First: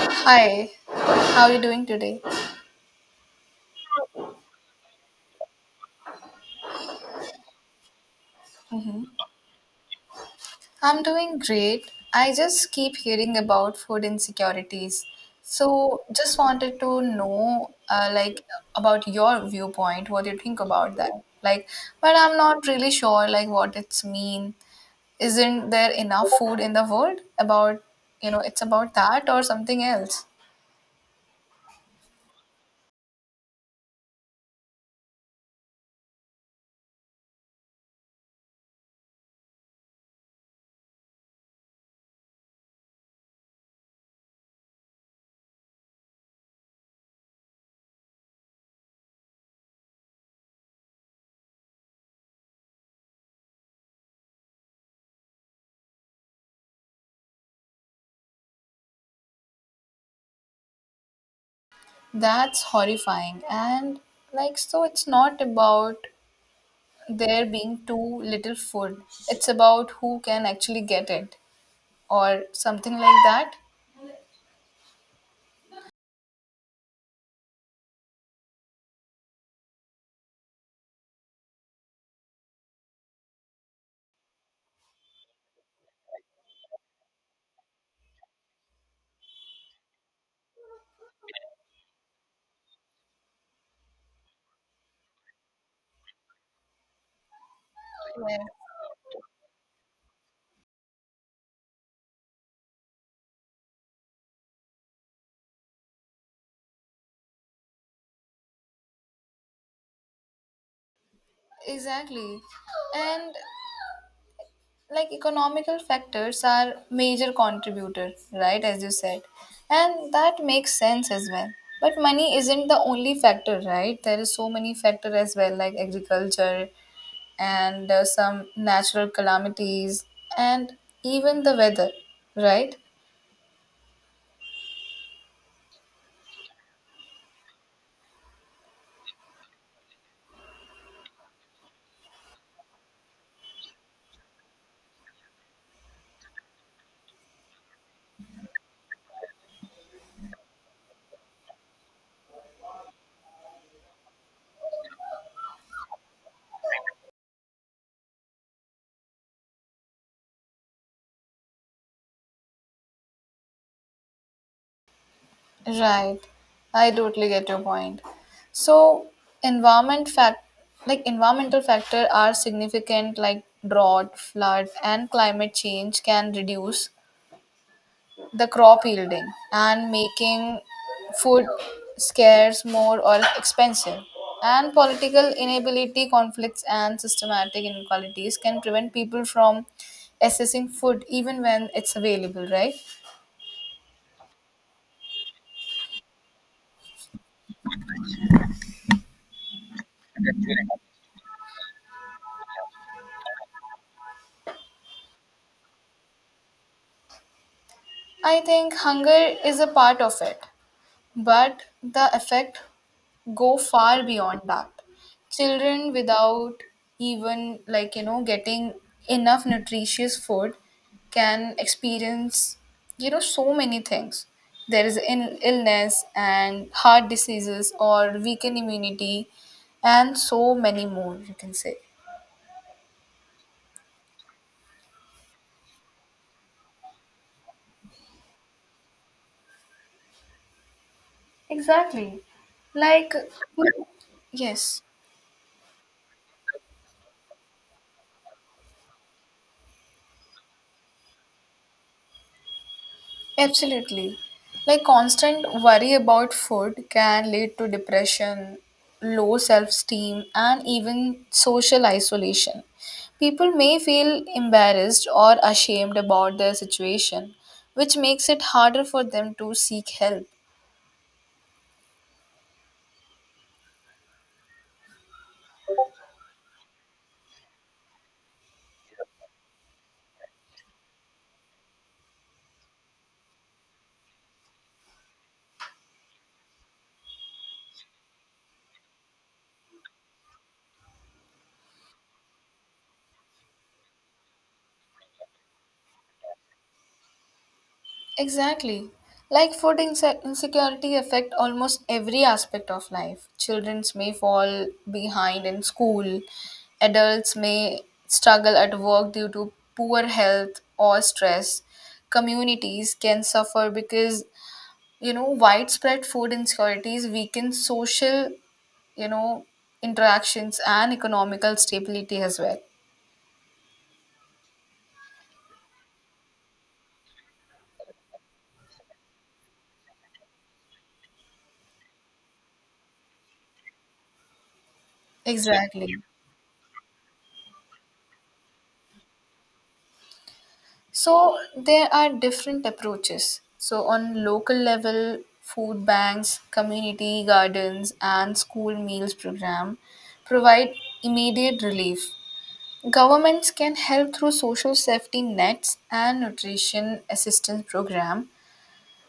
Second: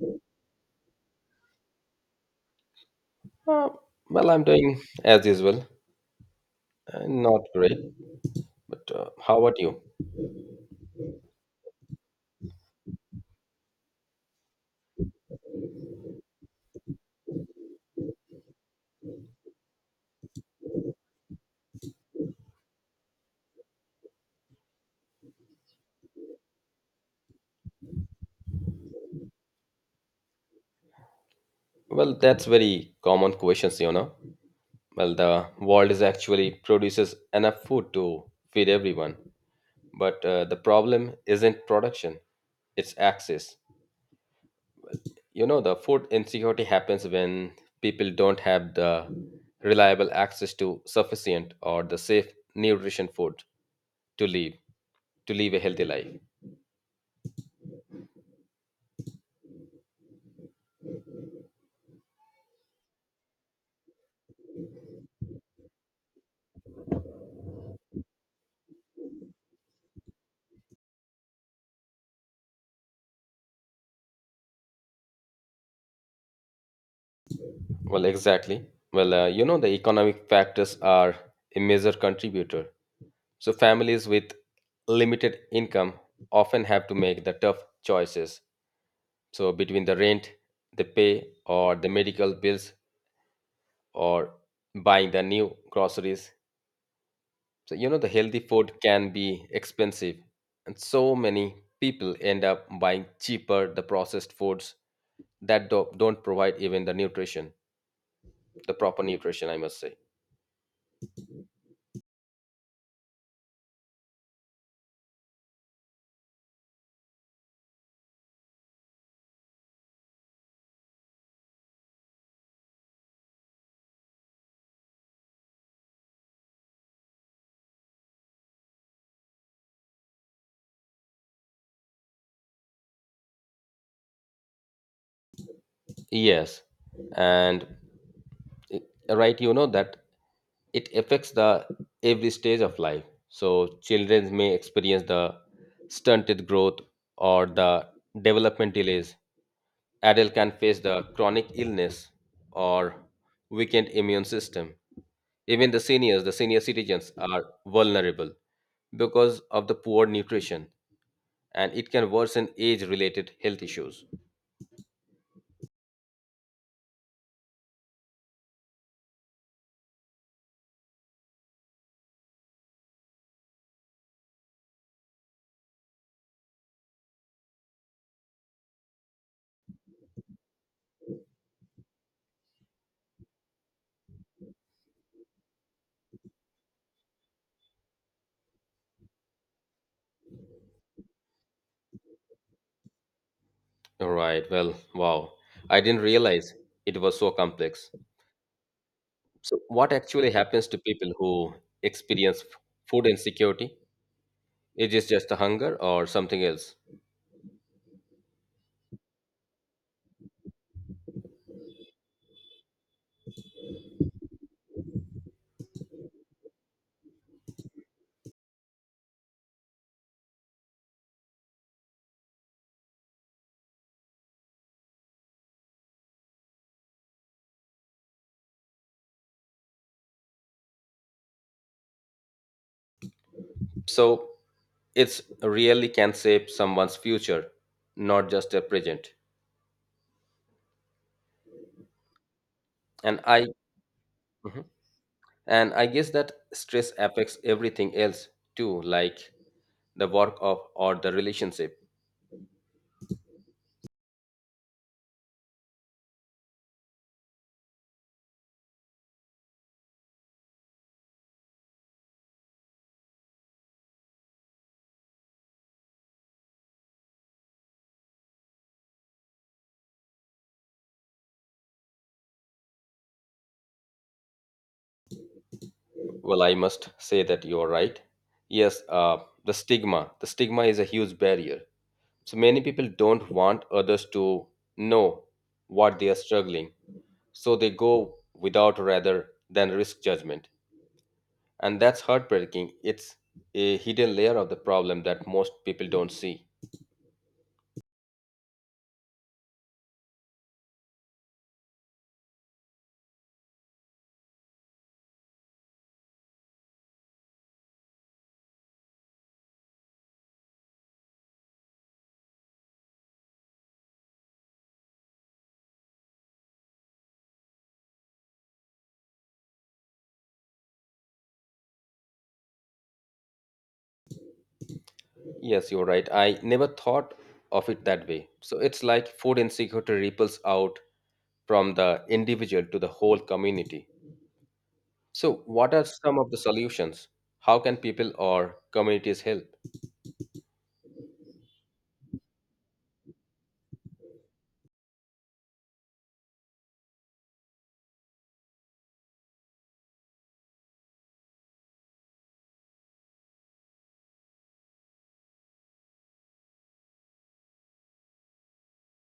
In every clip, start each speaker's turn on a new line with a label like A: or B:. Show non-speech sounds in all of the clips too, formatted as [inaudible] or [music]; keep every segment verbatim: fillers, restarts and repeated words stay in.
A: Hi, how are you doing today?
B: Uh, well, I'm doing as usual. Uh, not great, but
A: hmm
B: uh, how about you?
A: I'm doing great. I just keep hearing about food insecurities. So, just wanted to know uh, like about your viewpoint, what you think about that. Like, but I'm not really sure like what it's mean. Isn't there enough food in the world about, you know, it's about that or something else?
B: Well, that's very common questions, you know. Well, the world is actually produces enough food to feed everyone, but uh, the problem isn't production; it's access. You know, the food insecurity happens when people don't have the reliable access to sufficient or the safe nutrition food to live to live a healthy life.
A: That's horrifying. And like so it's not about there being too little food. It's about who can actually get it or something like that.
B: Well, exactly. Well, uh, you know, the economic factors are a major contributor. So, families with limited income often have to make the tough choices. So, between the rent they pay, or the medical bills, or buying the new groceries. So, you know, the
A: Yeah,
B: healthy food can be expensive. And so many people end up buying cheaper, the processed foods that do- don't provide even the nutrition, the proper nutrition, I must say.
A: exactly. And like economical factors are major contributor, right? As you said. And that makes sense as well. But money isn't the only factor, right? There is so many factor as well, like agriculture and uh, some natural calamities and even the weather, right?
B: Yes, and it- right, you know that it affects the every stage of life. So children may experience the stunted growth or the development delays. Adult can face the chronic illness or weakened immune system. Even the seniors, the senior citizens are vulnerable because of the poor nutrition and it can worsen age related health issues.
A: Right. I totally get your point. So environment fact like environmental factor are significant like drought, flood and climate change can reduce the crop yielding and making food scarce more or expensive. And political inability, conflicts and systematic inequalities can prevent people from accessing food even when it's available, right?
B: All right. Well, wow. I didn't realize it was so complex. So, what actually happens to people who experience f- food insecurity? It is just a hunger or something else.
A: I think hunger is a part of it. But the effect go far beyond that. Children without even like you know getting enough nutritious food can experience you know so many things. There is in illness and heart diseases or weakened immunity and so many more you can say.
B: So, it's really can shape someone's future, not just their present.
A: Exactly. Like,
B: And I mhm,
A: yes.
B: and I guess that stress affects everything else too, like the work of or the relationship.
A: Absolutely. Like constant worry about food can lead to depression, low self esteem, and even social isolation. People may feel embarrassed or ashamed about their situation, which makes it harder for them to seek help.
B: Well, I must say that you are right. Yes, uh, the stigma. The stigma is a huge barrier. So many people don't want others to know what they are struggling, so they go without rather than risk judgment. And that's heartbreaking. It's a hidden layer of the problem that most people don't see.
A: Exactly. Like food inse- insecurity affect almost every aspect of life. Children may fall behind in school. Adults may struggle at work due to poor health or stress. Communities can suffer because you know widespread food insecurities weaken social, you know, interactions and economical stability as well.
B: Yes, you're right. I never thought of it that way. So it's like food insecurity ripples out from the individual to the whole community. So, what are
A: Exactly.
B: some of the solutions? How can people or communities help?
A: So there are different approaches. So on local level, food banks, community gardens, and school meals program provide immediate relief. Governments can help through social safety nets and nutrition assistance program,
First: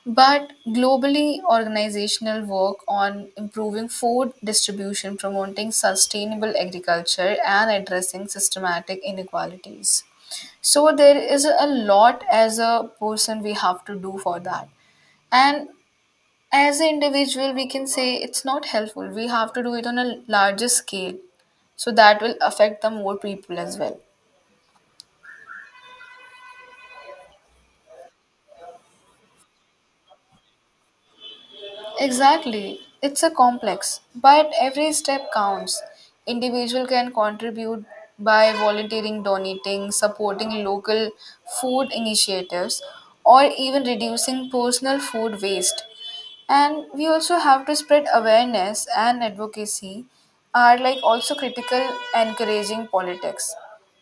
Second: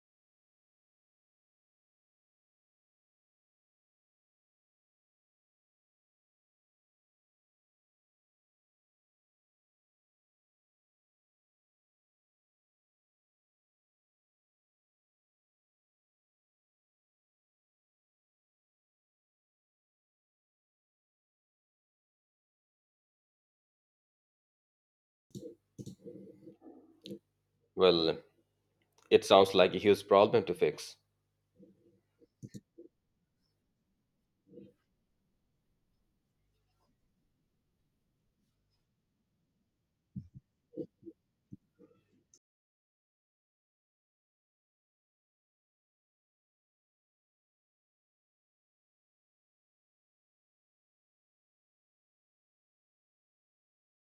A: but globally organizational work on improving food distribution, promoting sustainable agriculture and addressing systematic inequalities. So there is a lot as a person we have to do for that, and as an individual we can say it's not helpful, we have to do it on a larger scale, so that will affect the more people as well.
B: Well, it sounds like a huge problem to fix.
A: Exactly. It's a complex, but every step counts. Individual can contribute by volunteering, donating, supporting local food initiatives, or even reducing personal food waste. And we also have to spread awareness and advocacy are like also critical encouraging politics.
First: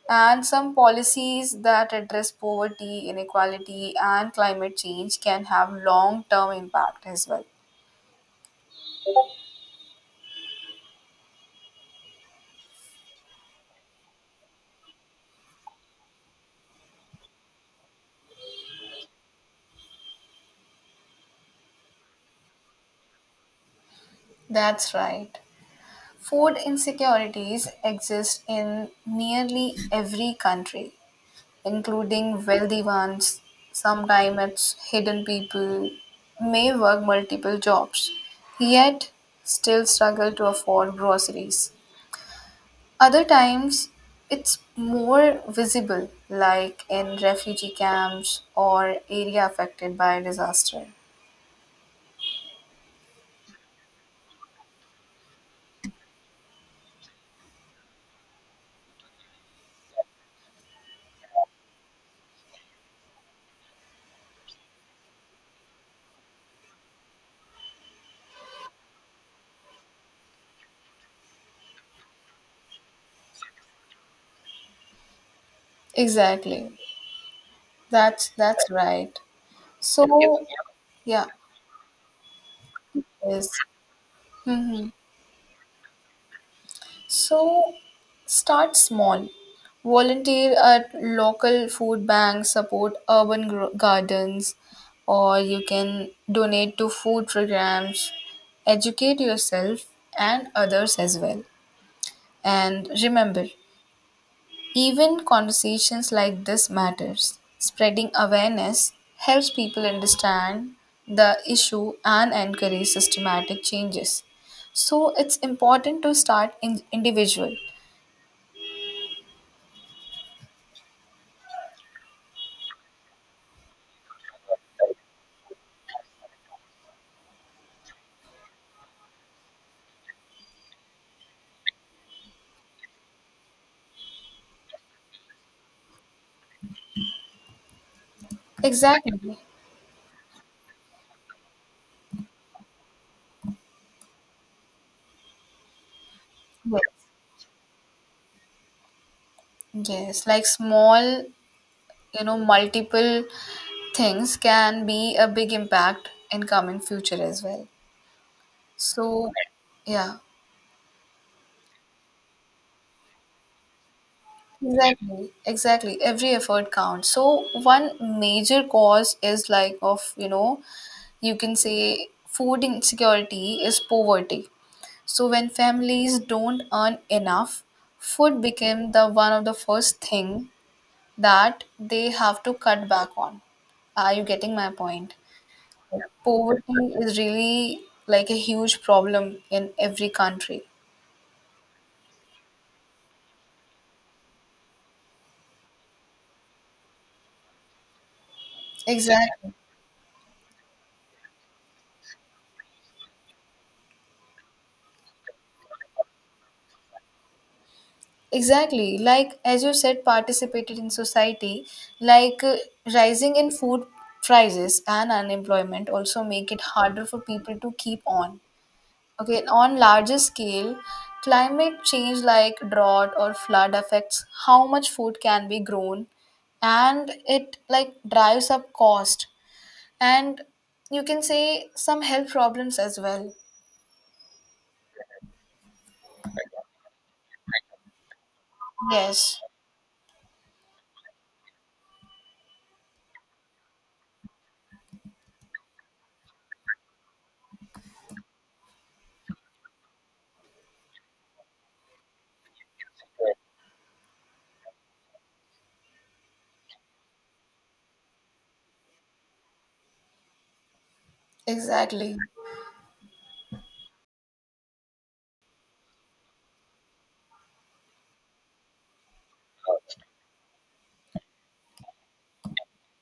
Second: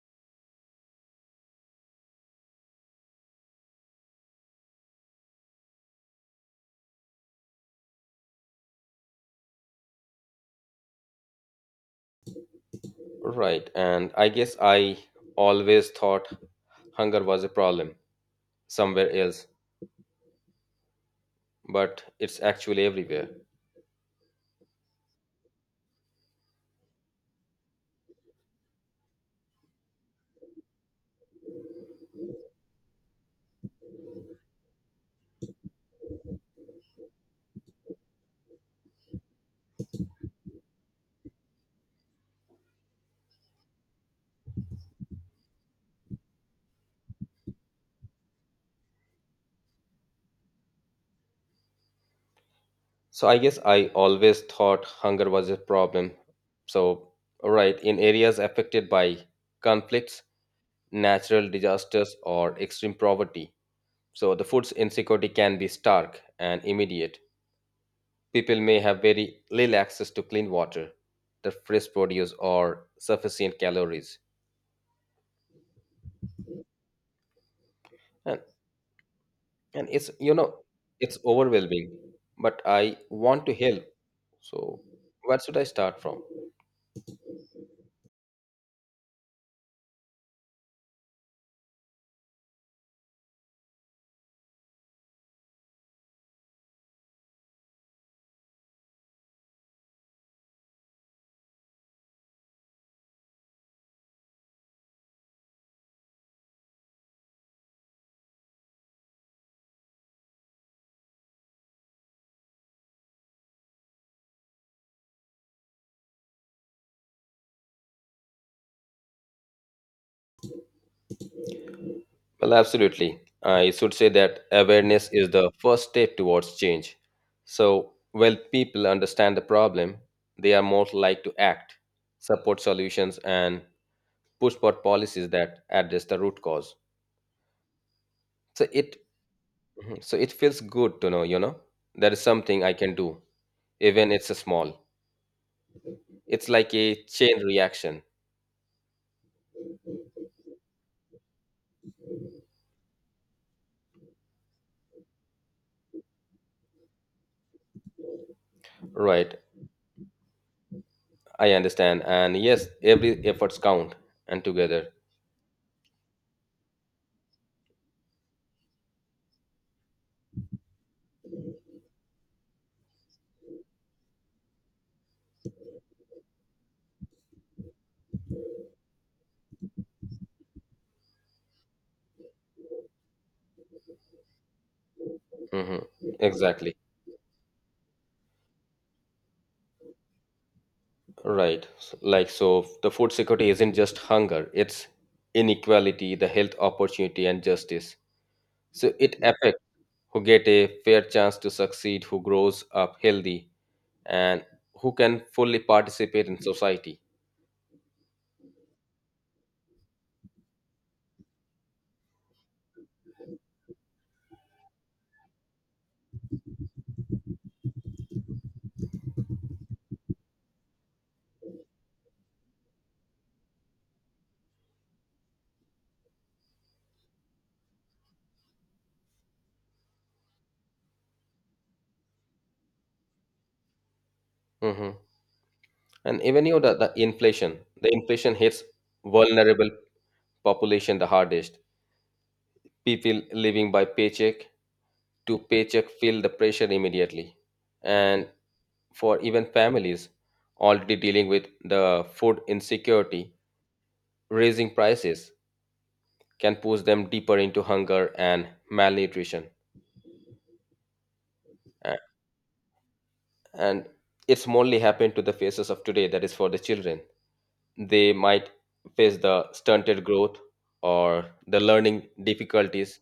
A: And some policies that address poverty, inequality, and climate change can have long term impact as well.
B: Right. And I guess I always thought hunger was a problem somewhere else, but it's actually everywhere.
A: That's right. Food insecurities exist in nearly every country, including wealthy ones. Sometimes it's hidden people may work multiple jobs, yet still struggle to afford groceries. Other times, it's more visible, like in refugee camps or area affected by disaster.
B: So I guess I always thought hunger was a problem. So, right, in areas affected by conflicts, natural disasters, or extreme poverty. So the food's insecurity can be stark and immediate. People may have very little access to clean water, the fresh produce, or sufficient calories.
A: Exactly. That's
B: And
A: that's right.
B: and it's you
A: So,
B: know it's
A: yeah.
B: overwhelming, but I want
A: Yes.
B: to help, so
A: hmm
B: where should I start from?
A: So start small. Volunteer at local food banks, support urban gro- gardens, or you can donate to food programs. Educate yourself and others as well. And remember, even conversations like this matters. Spreading awareness helps people understand the issue and encourage systematic changes. So it's important to start in individual.
B: Well, absolutely, I should say that awareness is the first step towards change. So when people understand the problem, they are more likely to act, support solutions, and push for policies that address the root cause. So it
A: Exactly.
B: mhm, so it feels good to know, you know, there is something I can do, even it's a small. It's like a
A: Yes.
B: chain reaction.
A: Yes, like small, you know, multiple things can be a big impact in coming future as well. So,
B: Right.
A: yeah.
B: I understand. And yes, every efforts count and together.
A: Exactly, exactly. Every effort counts. So one major cause is like of, you know, you can say food insecurity is poverty. So when families don't earn enough, food became the one of the first thing that they have to cut back on. Are you getting my point?
B: Hmm.
A: Yeah.
B: Exactly.
A: Poverty is really like a huge problem in every country.
B: Right. S- Like so the food security isn't just hunger, it's inequality, the health opportunity and justice. So it
A: Exactly.
B: affects who get a fair chance to succeed, who grows up healthy, and who can fully participate in society.
A: Exactly. Like, as you said, participated in society, like uh, rising in food prices and unemployment also make it harder for people to keep on. Okay, on larger scale, climate change like drought or flood affects how much food can be grown and it like drives up cost and you can say some health problems as well.
B: Mhm. And even you know the, the inflation, the inflation hits
A: Yes,
B: vulnerable population the hardest. People living by paycheck to paycheck feel the pressure immediately. And for even families already dealing with the food insecurity, raising prices can push them deeper into hunger and malnutrition. A-
A: exactly.
B: And it's mostly happened to the faces of today, that is for the children. They might face the stunted growth or the learning difficulties.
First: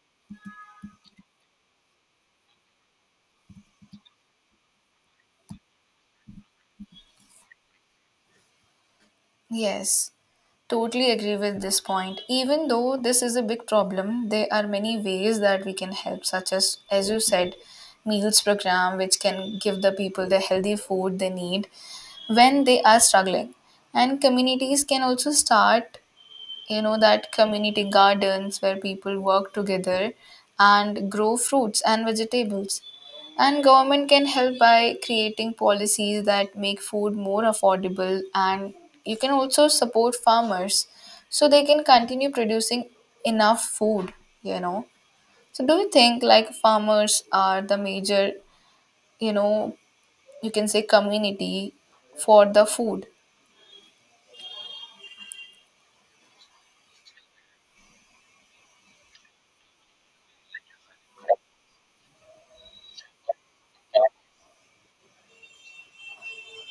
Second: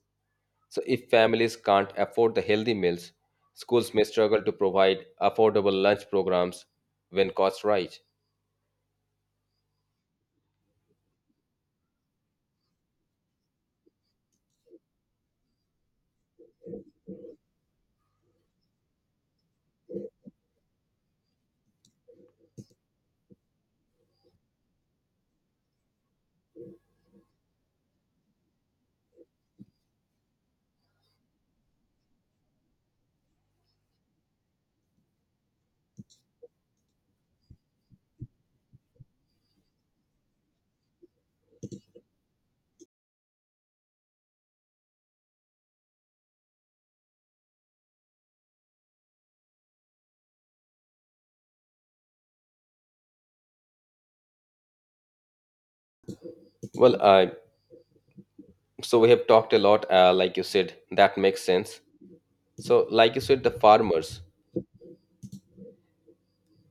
B: So, if families can't afford the healthy meals, schools may struggle to provide affordable lunch programs when costs rise.
A: Yes, totally agree with this point. Even though this is a big problem, there are many ways that we can help, such as, as you said, meals program, which can give the people the healthy food they need when they are struggling. And communities can also start you know that community gardens where people work together and grow fruits and vegetables, and government can help by creating policies that make food more affordable, and you can also support farmers so they can continue producing enough food, you know. So do you think like farmers are the major, you know, you can say community for the food?
B: Well, uh, so we have talked a lot, uh, like you said, that makes sense. So, like you said, the farmers.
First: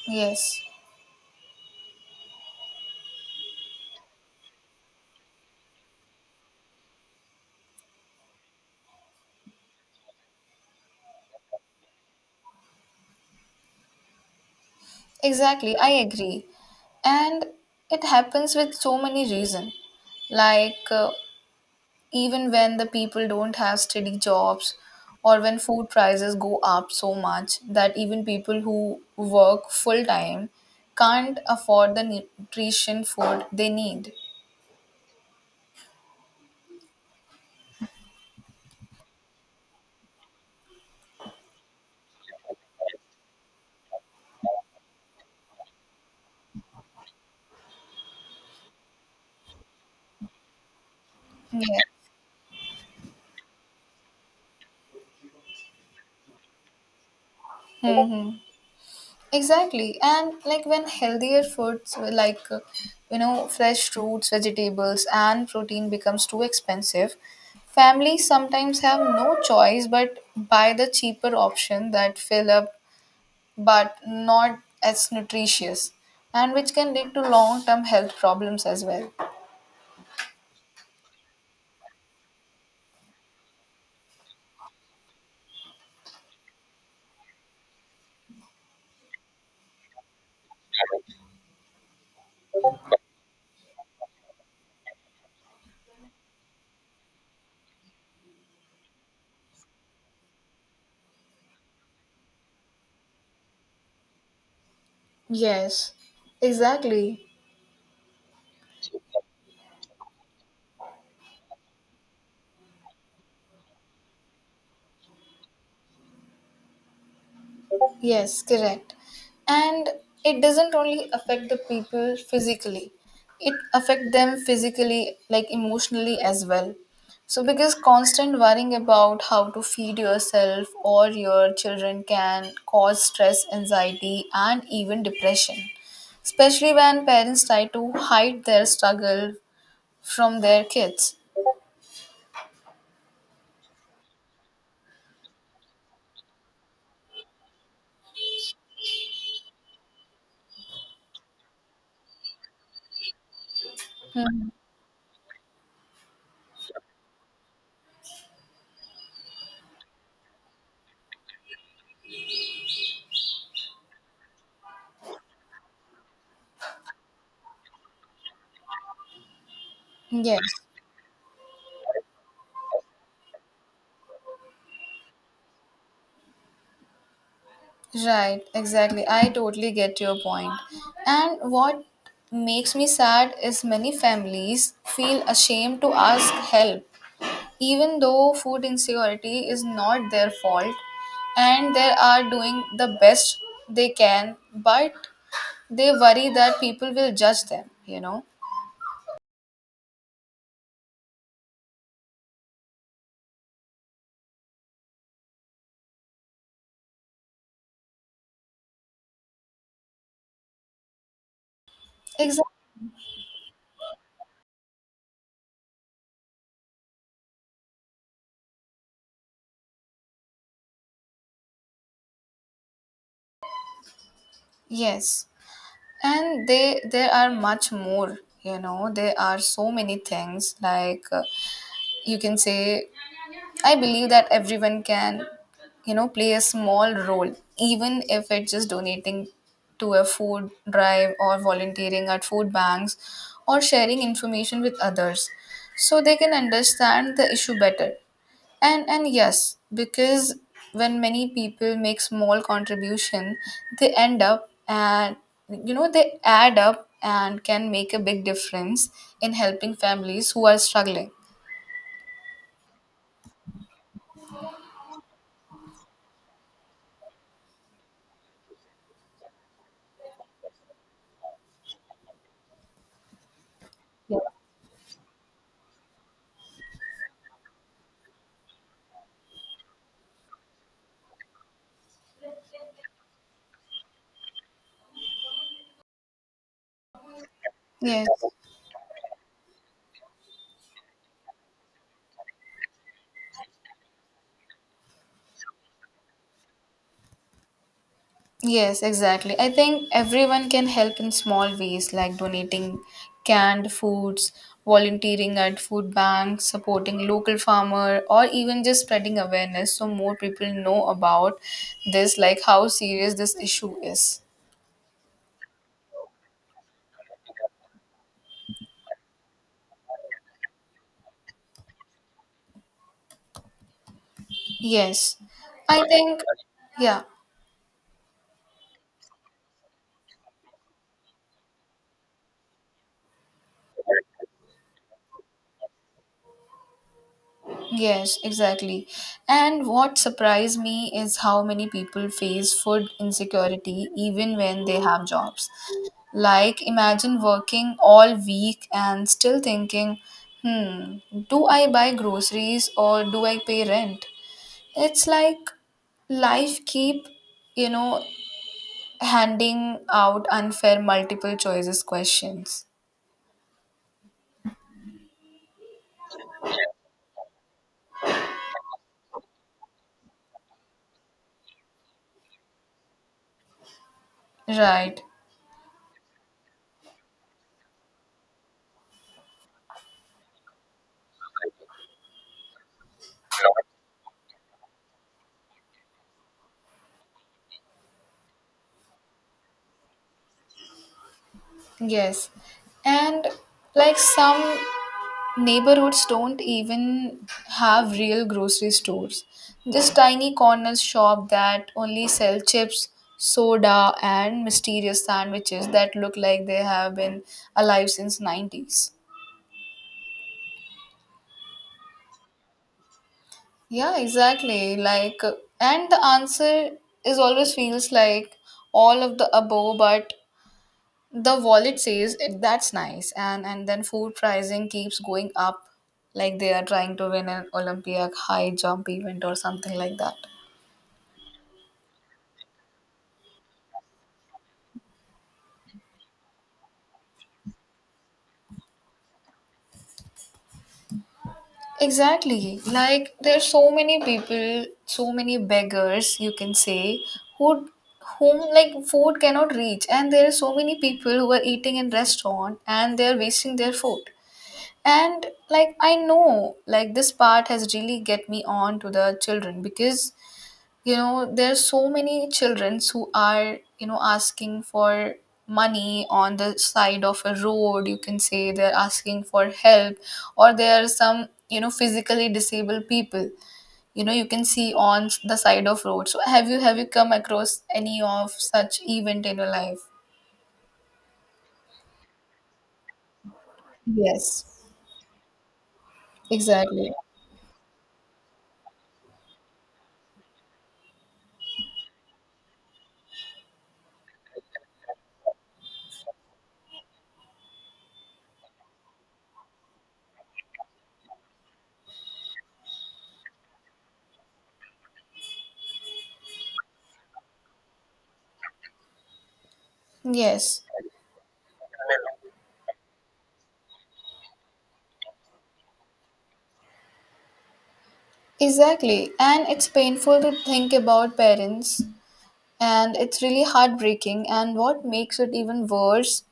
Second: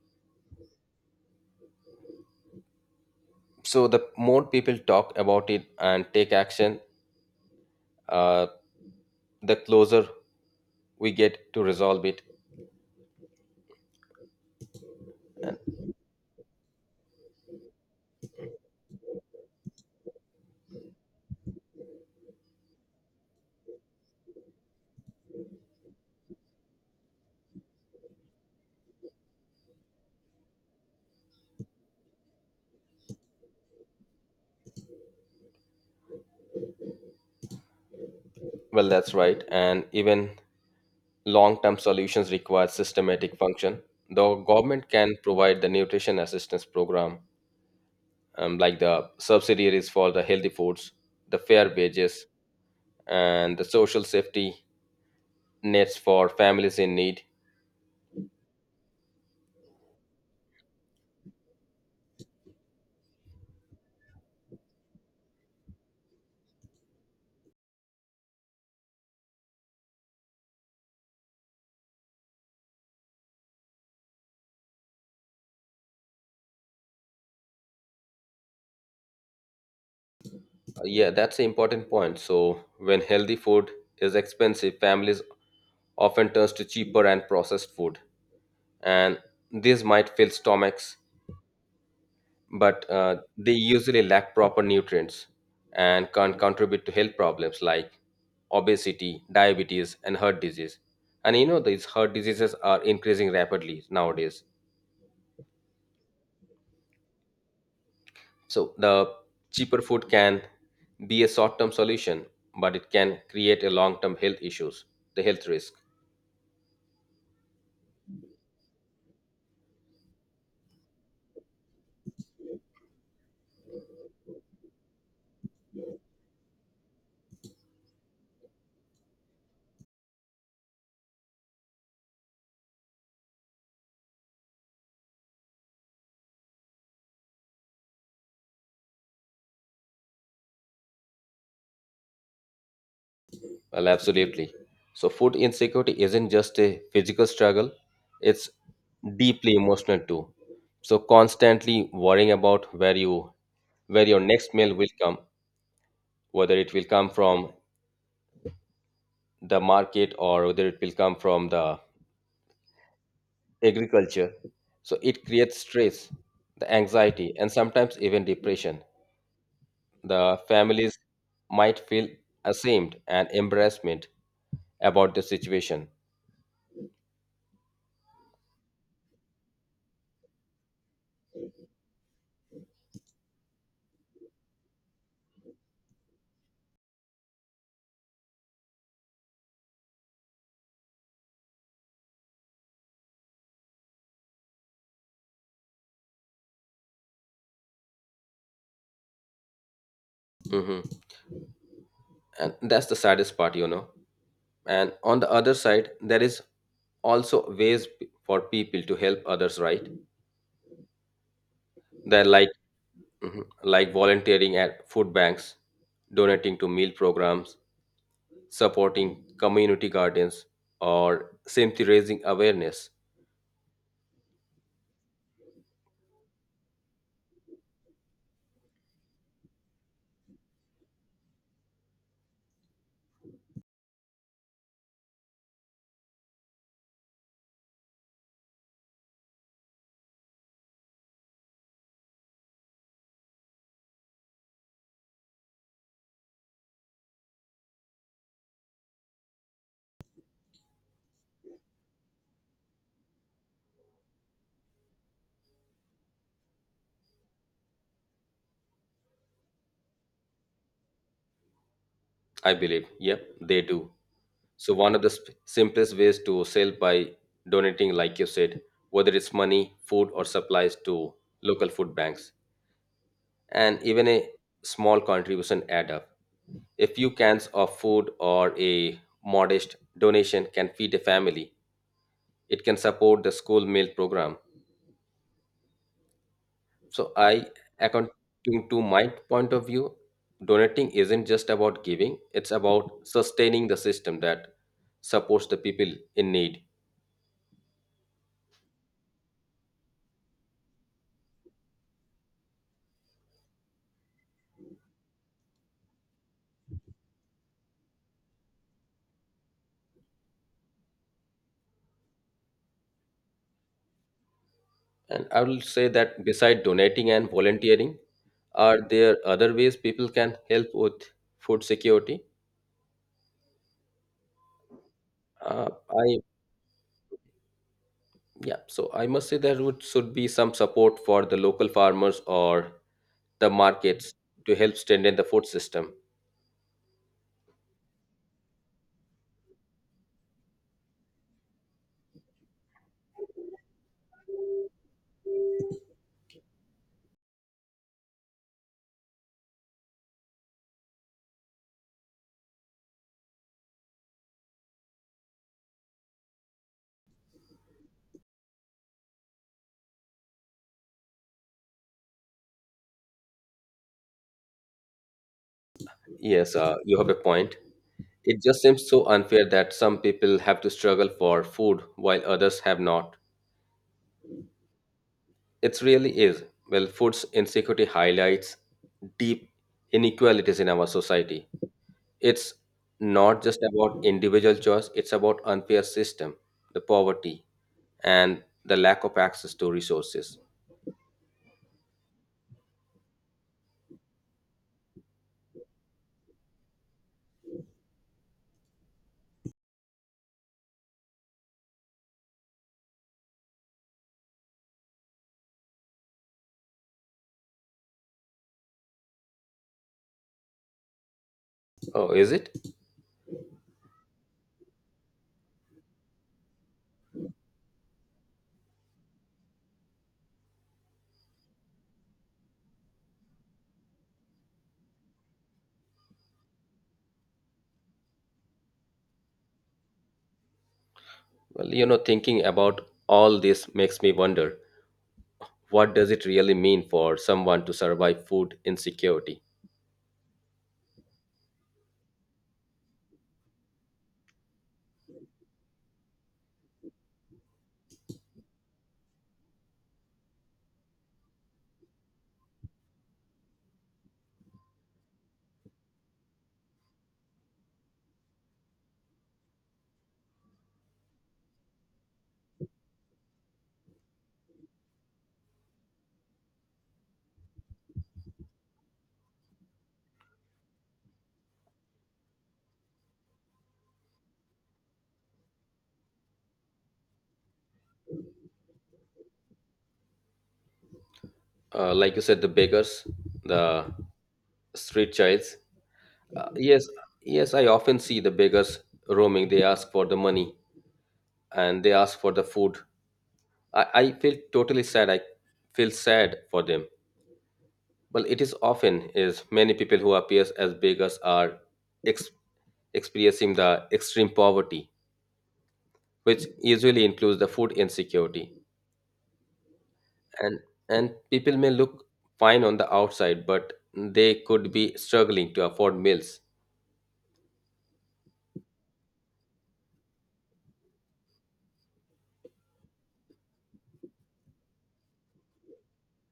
A: Yes.
B: So, the more people talk about it and take action, uh, the closer we get to resolve it.
A: Exactly, I agree. And it happens with so many reasons. Like, uh, even when the people don't have steady jobs, or when food prices go up so much that even people who work full time can't afford the nutrition food they need.
B: Well, that's right. And even long-term solutions require systematic function. The government can provide the nutrition assistance program, um, like the subsidiaries for the healthy foods, the fair
A: Yeah.
B: wages, and the social safety nets for families in need.
A: [laughs] hmm Exactly. And like when healthier foods were like, uh, you know, fresh fruits, vegetables, and protein becomes too expensive, families sometimes have no choice but buy the cheaper option that fill up but not as nutritious and which can lead to long-term health problems as well.
B: Uh, Yeah, that's an important point. So when healthy food is expensive, families often turns to cheaper and processed food, and this might fill stomachs but uh, they usually lack proper nutrients and can contribute to health problems like obesity, diabetes, and heart disease. And you know, these heart diseases are increasing rapidly nowadays.
A: Yes, exactly.
B: So, the cheaper food can be a short term solution, but it can create a long term health issues, the health risk.
A: Yes, correct. And it doesn't only affect the people physically. It affect them physically like emotionally as well. So because constant worrying about how to feed yourself or your children can cause stress, anxiety and even depression. Especially when parents try to hide their struggle from their kids.
B: Well, absolutely. So, food insecurity isn't just a physical struggle, it's deeply emotional too. So, constantly worrying about where you where your
A: Hmm.
B: next meal will come, whether it will come from the market or whether it will come from the agriculture. So, it creates stress, the anxiety, and sometimes even depression. The
A: Yes.
B: families might feel ashamed and embarrassment about the situation.
A: Right, exactly. I totally get your point. And what makes me sad is many families feel ashamed to ask help, even though food insecurity is not their fault and they are doing the best they can, but they worry that people will judge them, you know.
B: Hmm. And that's the saddest part, you know. And on the other side there is also ways p- for people to help others, right? They like
A: Exactly.
B: mhm, like volunteering at food banks, donating to meal programs, supporting community gardens, or simply raising awareness.
A: Yes. And they there are much more, you know, there are so many things like uh, you can say I believe that everyone can, you know, play a small role, even if it's just donating to a food drive or volunteering at food banks or sharing information with others so they can understand the issue better. And and yes, because when many people make small contribution, they end up and you know they add up and can make a big difference in helping families who are struggling.
B: I believe yep they do. So one of the sp- simplest ways to help by donating, like you said, whether it's money, food, or supplies to local food banks. And even a small contribution add up. A few cans of food or a modest donation can feed a family. It can support the school meal program. So I,
A: Yes.
B: according to my point of view, donating isn't just about giving, it's about sustaining the system that supports the people in need.
A: Yes, exactly. I think everyone can help in small ways like donating canned foods, volunteering at food banks, supporting local farmer or even just spreading awareness so more people know about this like how serious this issue is.
B: And I will say that beside donating and volunteering, are there other ways people can help with food security?
A: Yes.
B: Uh,
A: I
B: I
A: think yeah.
B: Yeah, so I must say there would should be some support for the local farmers or the markets to help strengthen the food system.
A: Yes, exactly. And what surprised me is how many people face food insecurity even when they have jobs. Like, imagine working all week and still thinking, hmm, do I buy groceries or do I pay rent? It's like life keep, you know, handing out unfair multiple choices questions.
B: Yes, uh, you have a point. It just seems so unfair that some people have to struggle for food while others have not.
A: Right.
B: It really is. Well, food insecurity highlights deep inequalities in our society. It's not just about individual choice, it's about unfair system, the poverty, and the lack of access to resources.
A: Yes. And like some neighborhoods don't even have real grocery stores. Just tiny corner shop that only sell chips, soda and mysterious sandwiches that look like they have been alive since nineties.
B: Oh, is it?
A: Yeah, exactly. Like uh, and the answer is always feels like all of the above but the wallet says it, that's nice, and and then food pricing keeps going up like they are trying to win an Olympic high jump event or something like that.
B: Well, you know, thinking about all this makes me wonder, what does it really mean for someone to survive food insecurity?
A: Exactly. Like there's so many people, so many beggars you can say who whom like food cannot reach and there are so many people who are eating in restaurant and they're wasting their food. And like I know like this part has really get me on to the children because you know there's so many children who are you know asking for money on the side of a road you can say they're asking for help, or there are some you know physically disabled people, you know you can see on the side of road. So have you have you come across any of such event in your life?
B: Uh, like you said, the beggars, the
A: Yes,
B: street childs. Uh, yes,
A: exactly.
B: yes, I often see the beggars roaming. They ask for the money and they ask for the food. I, I feel totally sad. I feel sad for them. Well, it is often is many people who appears as beggars are ex- experiencing the extreme poverty which usually includes the food insecurity. And
A: Yes,
B: and people may look fine on the outside, but they could be struggling to afford meals.
A: exactly. And it's painful to think about parents, and it's really heartbreaking. And what makes it even worse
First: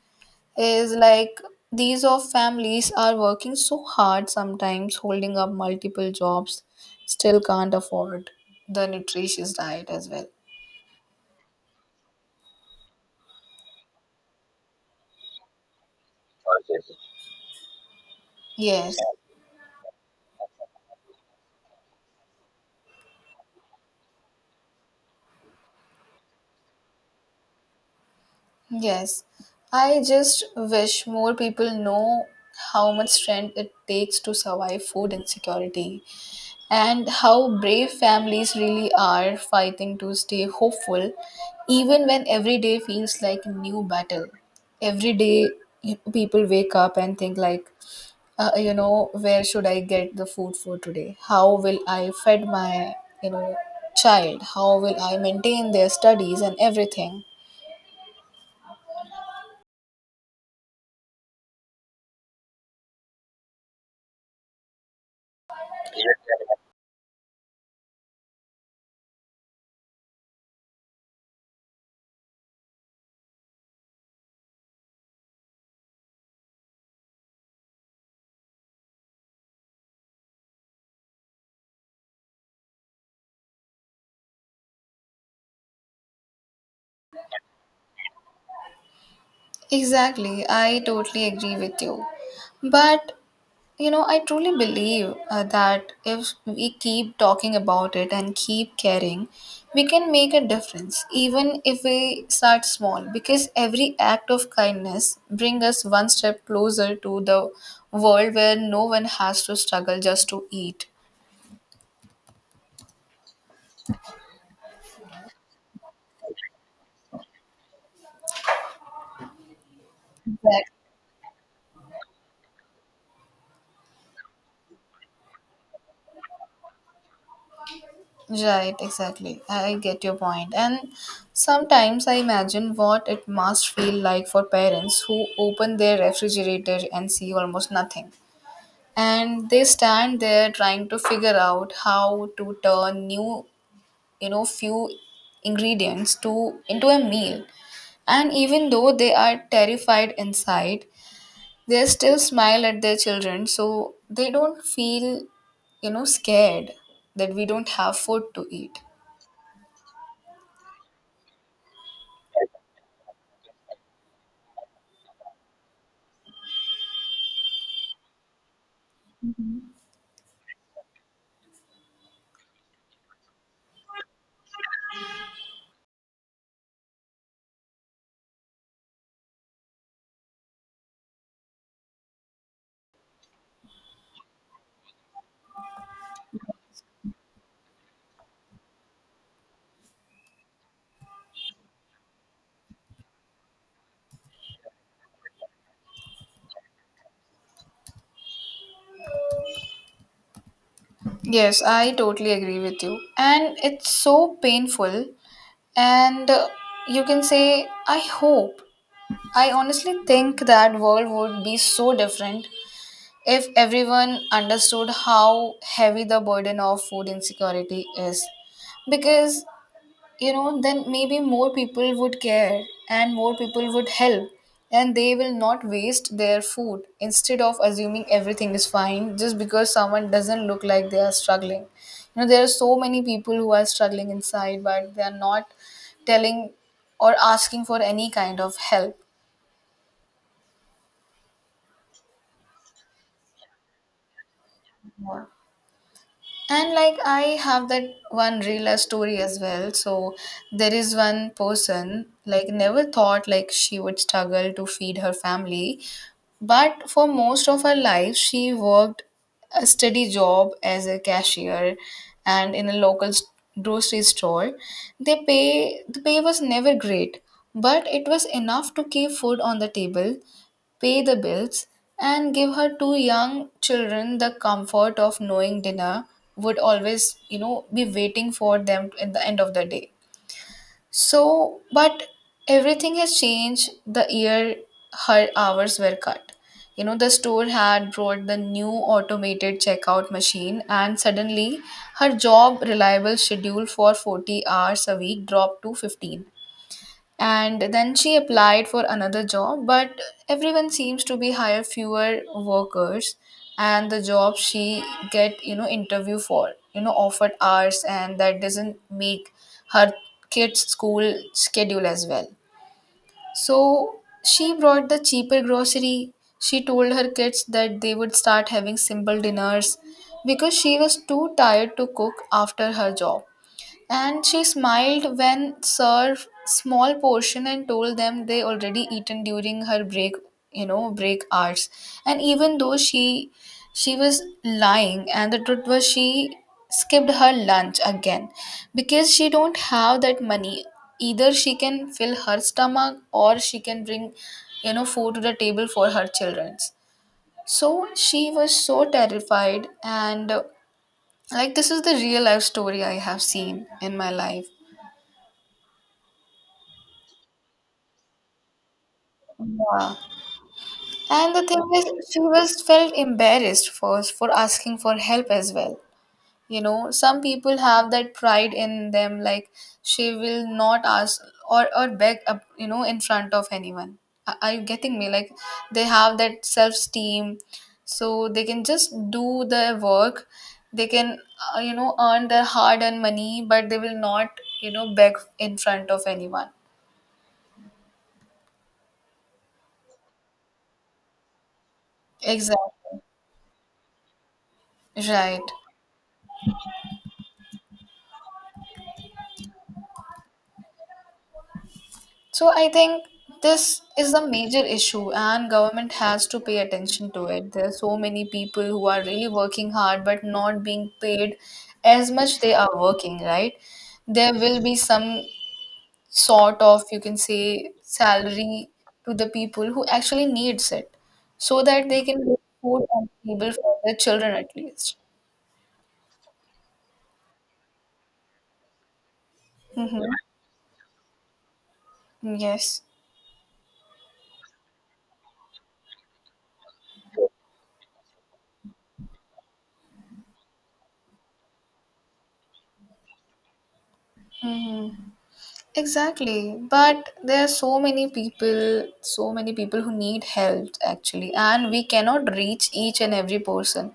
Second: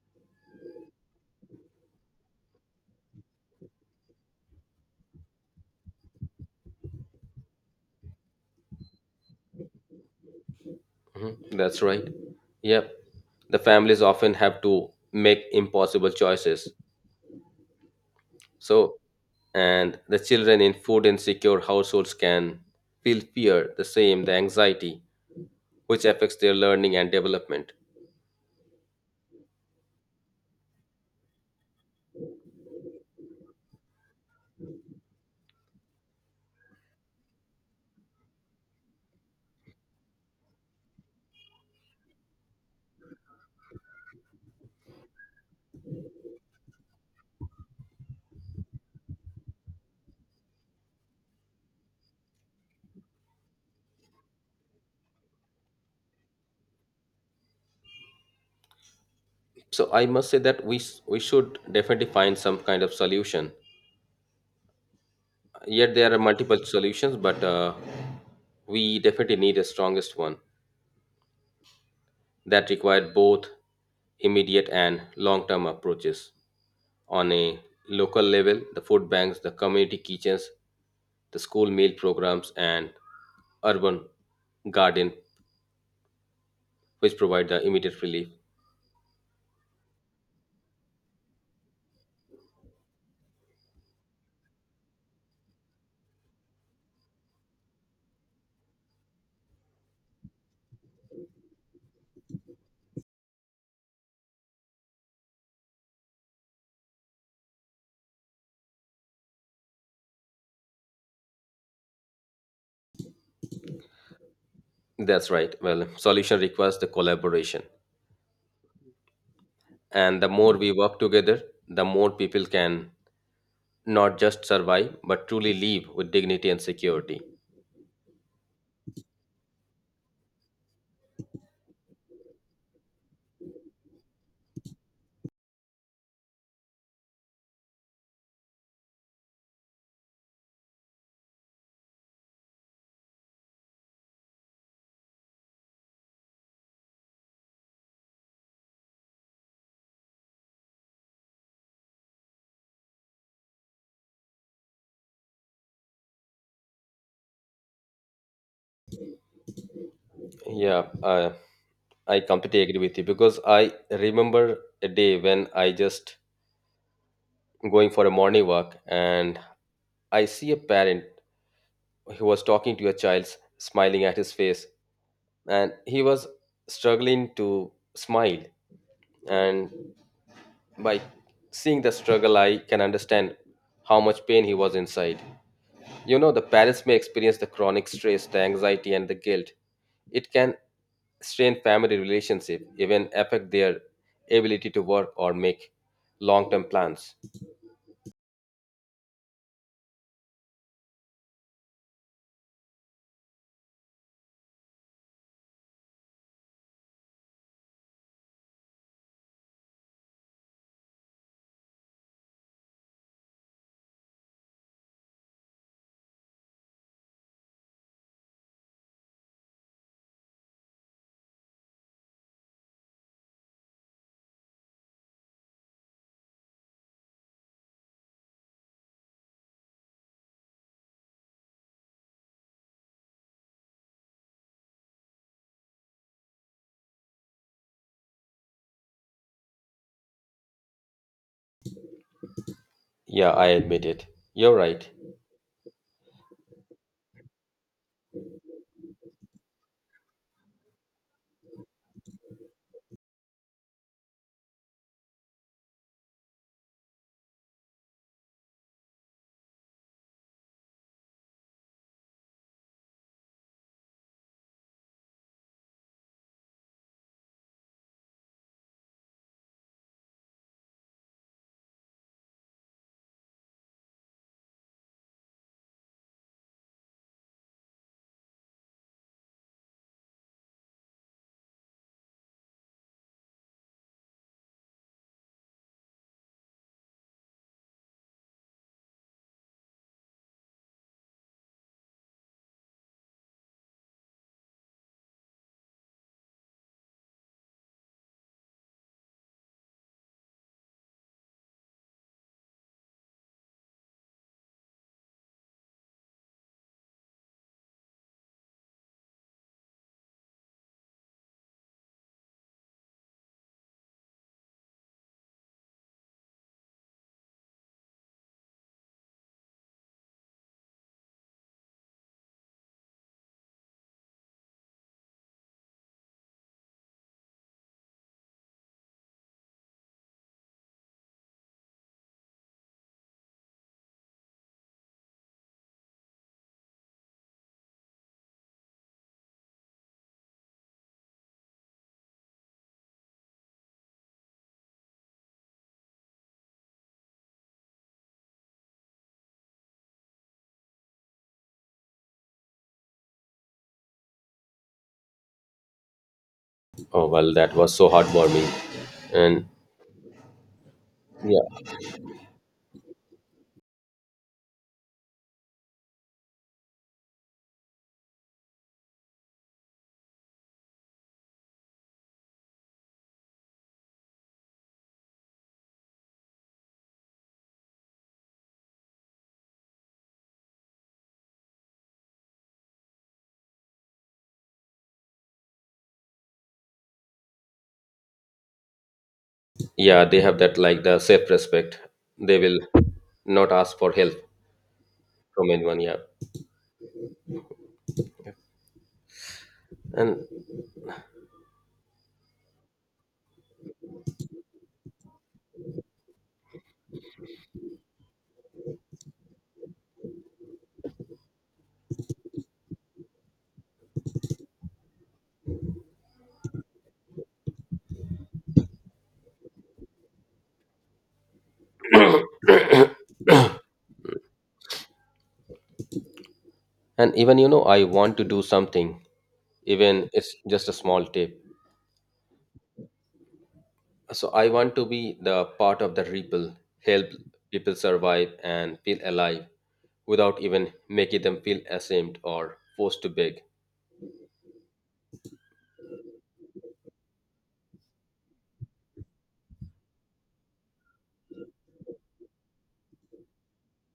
A: is like these of families are working so hard, sometimes holding up multiple jobs, still can't afford the nutritious diet as well.
B: Mhm. That's right. Yep. The families often have to make impossible choices. So
A: Yes.
B: and the children in food insecure households can feel fear, the same, the anxiety, which affects their learning and development.
A: Yes, I just wish more people know how much strength it takes to survive food insecurity, and how brave families really are fighting to stay hopeful even when every day feels like a new battle. Every day you- people wake up and think like, uh, you know, where should I get the food for today? How will I fed my, you know child? How will I maintain their studies and everything?
B: So I must say that we s- we should definitely find some kind of solution. Yet there are multiple solutions, but uh, we definitely need a strongest one that require both immediate and long-term approaches. On a local level, the food banks, the community kitchens, the school meal programs, and urban garden, which provide the immediate relief.
A: Exactly, I totally agree with you. But you know, I truly believe uh, that if we keep talking about it and keep caring, we can make a difference, even if we start small, because every act of kindness brings us one step closer to the world where no one has to struggle just to eat.
B: That's right. Well, solution requires the collaboration, and the more
A: Right,
B: we work together, the more people can not just survive but truly live with dignity and security.
A: right, exactly. I get your point. And sometimes I imagine what it must feel like for parents who open their refrigerator and see almost nothing, and they stand there trying to figure out how to turn new, you know few ingredients to into a meal. And even though they are terrified inside, they still smile at their children so they don't feel, you know scared, that we don't have food to eat.
B: Yeah, uh, I completely agree with you because I remember a day when I just going for a morning walk and I see a parent who was talking to a child, smiling at his face, and he was struggling to smile. And by seeing the struggle, I can understand how much pain he was inside. You know, the parents may experience the chronic stress, the anxiety, and the guilt. It can strain family relationship, even affect their ability to work or make long-term plans.
A: Yes, I totally agree with you. And it's so painful. And uh, you can say, I hope. I honestly think that world would be so different if everyone understood how heavy the burden of food insecurity is, because you know, then maybe more people would care and more people would help, and they will not waste their food instead of assuming everything is fine just because someone doesn't look like they are struggling. You know, there are so many people who are struggling inside, but they are not telling or asking for any kind of help.
B: Yeah, I admit it. You're right.
A: Yeah. And like I have that one real story as well. So there is one person like never thought like she would struggle to feed her family, but for most of her life, she worked a steady job as a cashier and in a local s- grocery store. They pay the pay was never great, but it was enough to keep food on the table, pay the bills, and give her two young children the comfort of knowing dinner would always, you know, be waiting for them at the end of the day. So, but everything has changed the year her hours were cut. You know, the store had brought the new automated checkout machine, and suddenly her job reliable schedule for forty hours a week dropped to fifteen, and then she applied for another job, but everyone seems to be hire fewer workers. And the job she get, you know interview for, you know offered hours and that doesn't make her kids school schedule as well. So she brought the cheaper grocery. She told her kids that they would start having simple dinners because she was too tired to cook after her job. And she smiled when served small portion and told them they already eaten during her break, you know, break hours. And even though she she was lying, and the truth was she skipped her lunch again because she don't have that money. Either she can fill her stomach or she can bring, you know, food to the table for her children's. So she was so terrified and uh, like this is the real life story I have seen in my life.
B: Oh well, that was so heartwarming, and
A: Yeah. And the thing
B: yeah,
A: is, she was felt embarrassed first for asking for help as well. You know, some people have that pride in them, like she will not ask, or or beg up, you know, in front of anyone. Are are you getting me? Like they have that self-esteem, so they can just do their work. They can, uh, you know, earn their hard-earned money, but they will not, you know, beg in front of anyone.
B: yeah, they have that like the self-respect. They will
A: Exactly.
B: not ask for help
A: Right.
B: from anyone. Yeah, and
A: So I think this is the major issue and government has to pay attention to it. There are so many people who are really working hard but not being paid as much they are working, right? There will be some sort of you can say salary to the people who actually needs it, so that they can get food on the table for their children at least.
B: and even you know, I want to do something,
A: Mm-hmm.
B: even it's just a small tip.
A: Yes.
B: So I want to be the part of the rebuild, help people survive and feel alive without even making them feel ashamed or forced to beg.
A: Mm-hmm. Exactly, but there are so many people, so many people who need help actually, and we cannot reach each and every person,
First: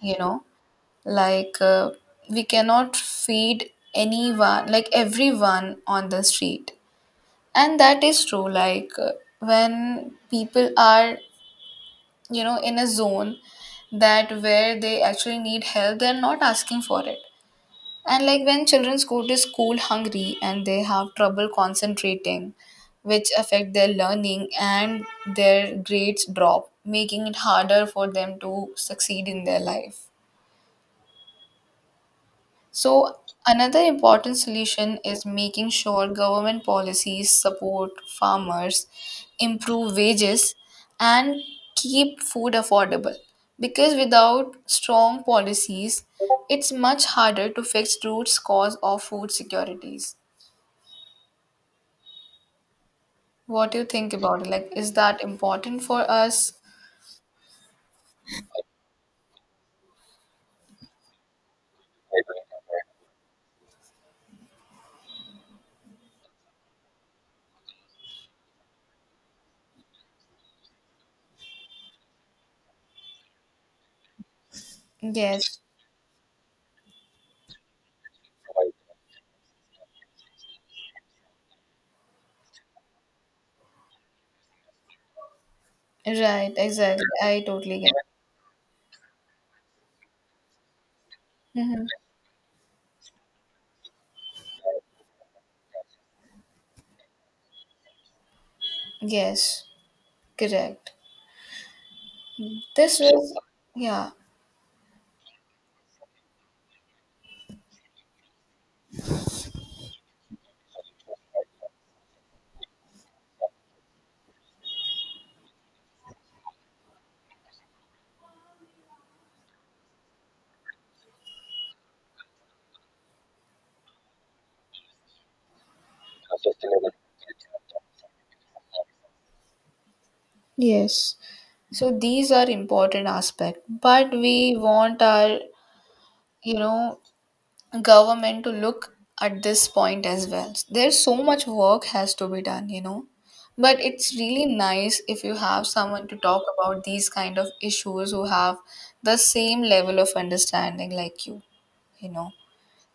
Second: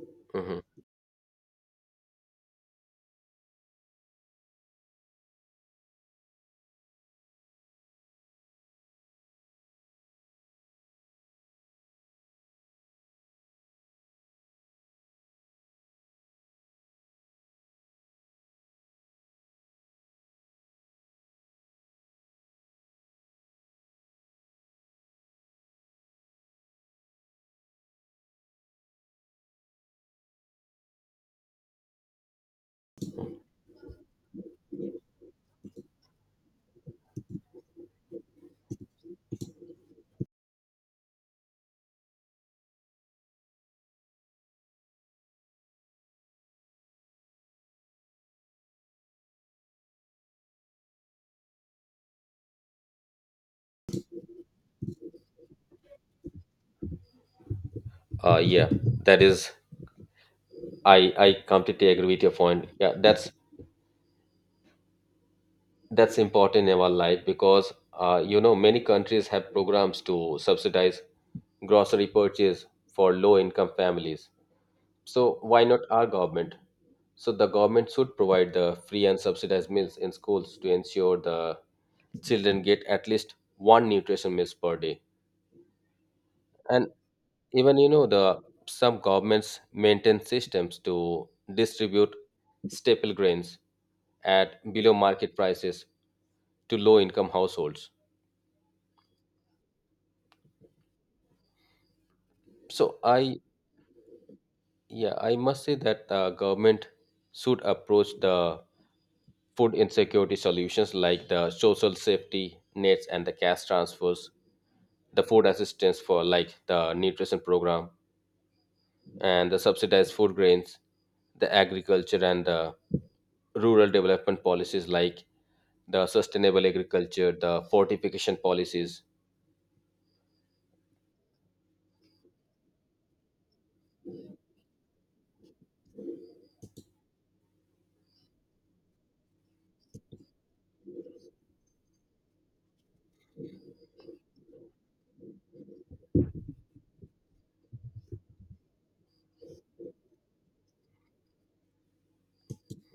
A: you know,
B: Hmm.
A: like uh, we cannot feed anyone, like everyone on the street. And that is true, like uh, when people are, you know, in a zone that where they actually need help, they're not asking for it. And like when children go to school hungry and they have trouble concentrating, which affect their learning and their grades drop, making it harder for them to succeed in their life. So another important solution is making sure government policies support farmers, improve wages, and keep food affordable. Because without strong policies, it's much harder to fix root cause of food securities. What do you think about it? Like, is that important for us?
B: Uh, yeah, that is. I I completely agree with your point. Yeah, that's that's important in our life because uh, you know many countries have programs to subsidize grocery purchase for low income families. So
A: Yes,
B: why not our government? So the government should provide the free and subsidized meals in schools to ensure the children get at least one nutrition meals per day.
A: right,
B: And
A: exactly. I
B: even
A: totally
B: you
A: get.
B: know the some governments maintain systems to
A: Mm-hmm.
B: distribute staple grains at below market prices to low income households.
A: Yes, correct.
B: So
A: This was,
B: I
A: yeah,
B: yeah, I must say that uh, government should approach the food insecurity solutions like the social safety nets and the cash transfers, the food assistance for like the nutrition program and the subsidized food grains, the agriculture and the rural development policies like the sustainable agriculture, the fortification policies.
A: yes. So these are important aspect, but we want our, you know, government to look at this point as well. There's so much work has to be done, you know. But it's really nice if you have someone to talk about these kind of issues who have the same level of understanding like you you know.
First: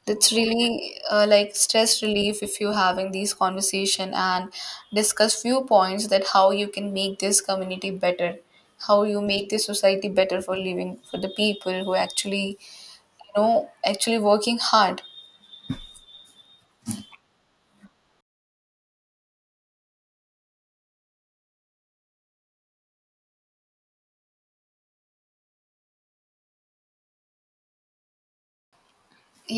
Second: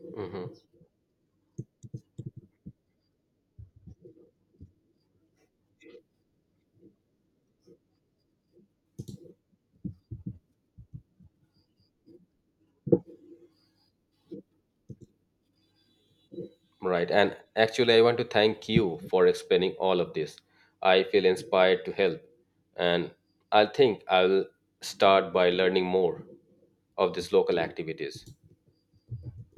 A: It's
B: Mhm.
A: really uh, like stress relief if you're having these conversation and discuss few points that how you can make this community better, how you make this society better for living for the people who actually, you know actually working hard.
B: Right. And actually, I want to thank you for explaining all of this. I feel inspired to help. And I think I'll start by learning more of these local activities.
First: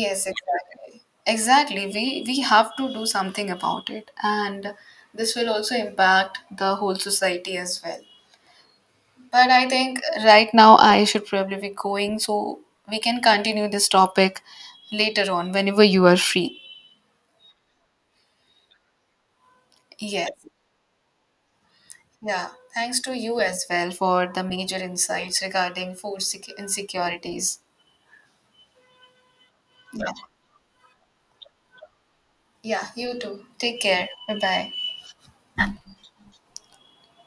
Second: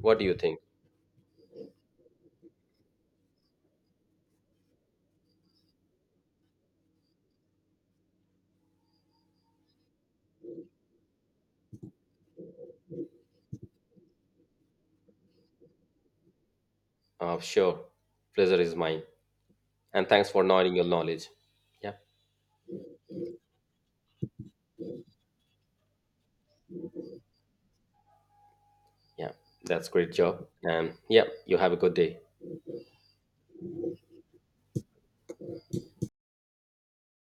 B: What do you think?
A: exactly. Exactly. We we have to do something about it, and this will also impact the whole society as well. But I think right now I should probably be going, so we can continue this topic later on whenever you are free.
B: Uh, sure. Pleasure is mine. And thanks for
A: Yes.
B: nodding your knowledge. Yeah.
A: Yeah. Thanks to you as well for the major insights regarding food sec- insecurities.
B: Yeah. That's
A: Yeah.
B: great job. And yeah, you have a good day.
A: Yeah, you too. Take care. Bye bye.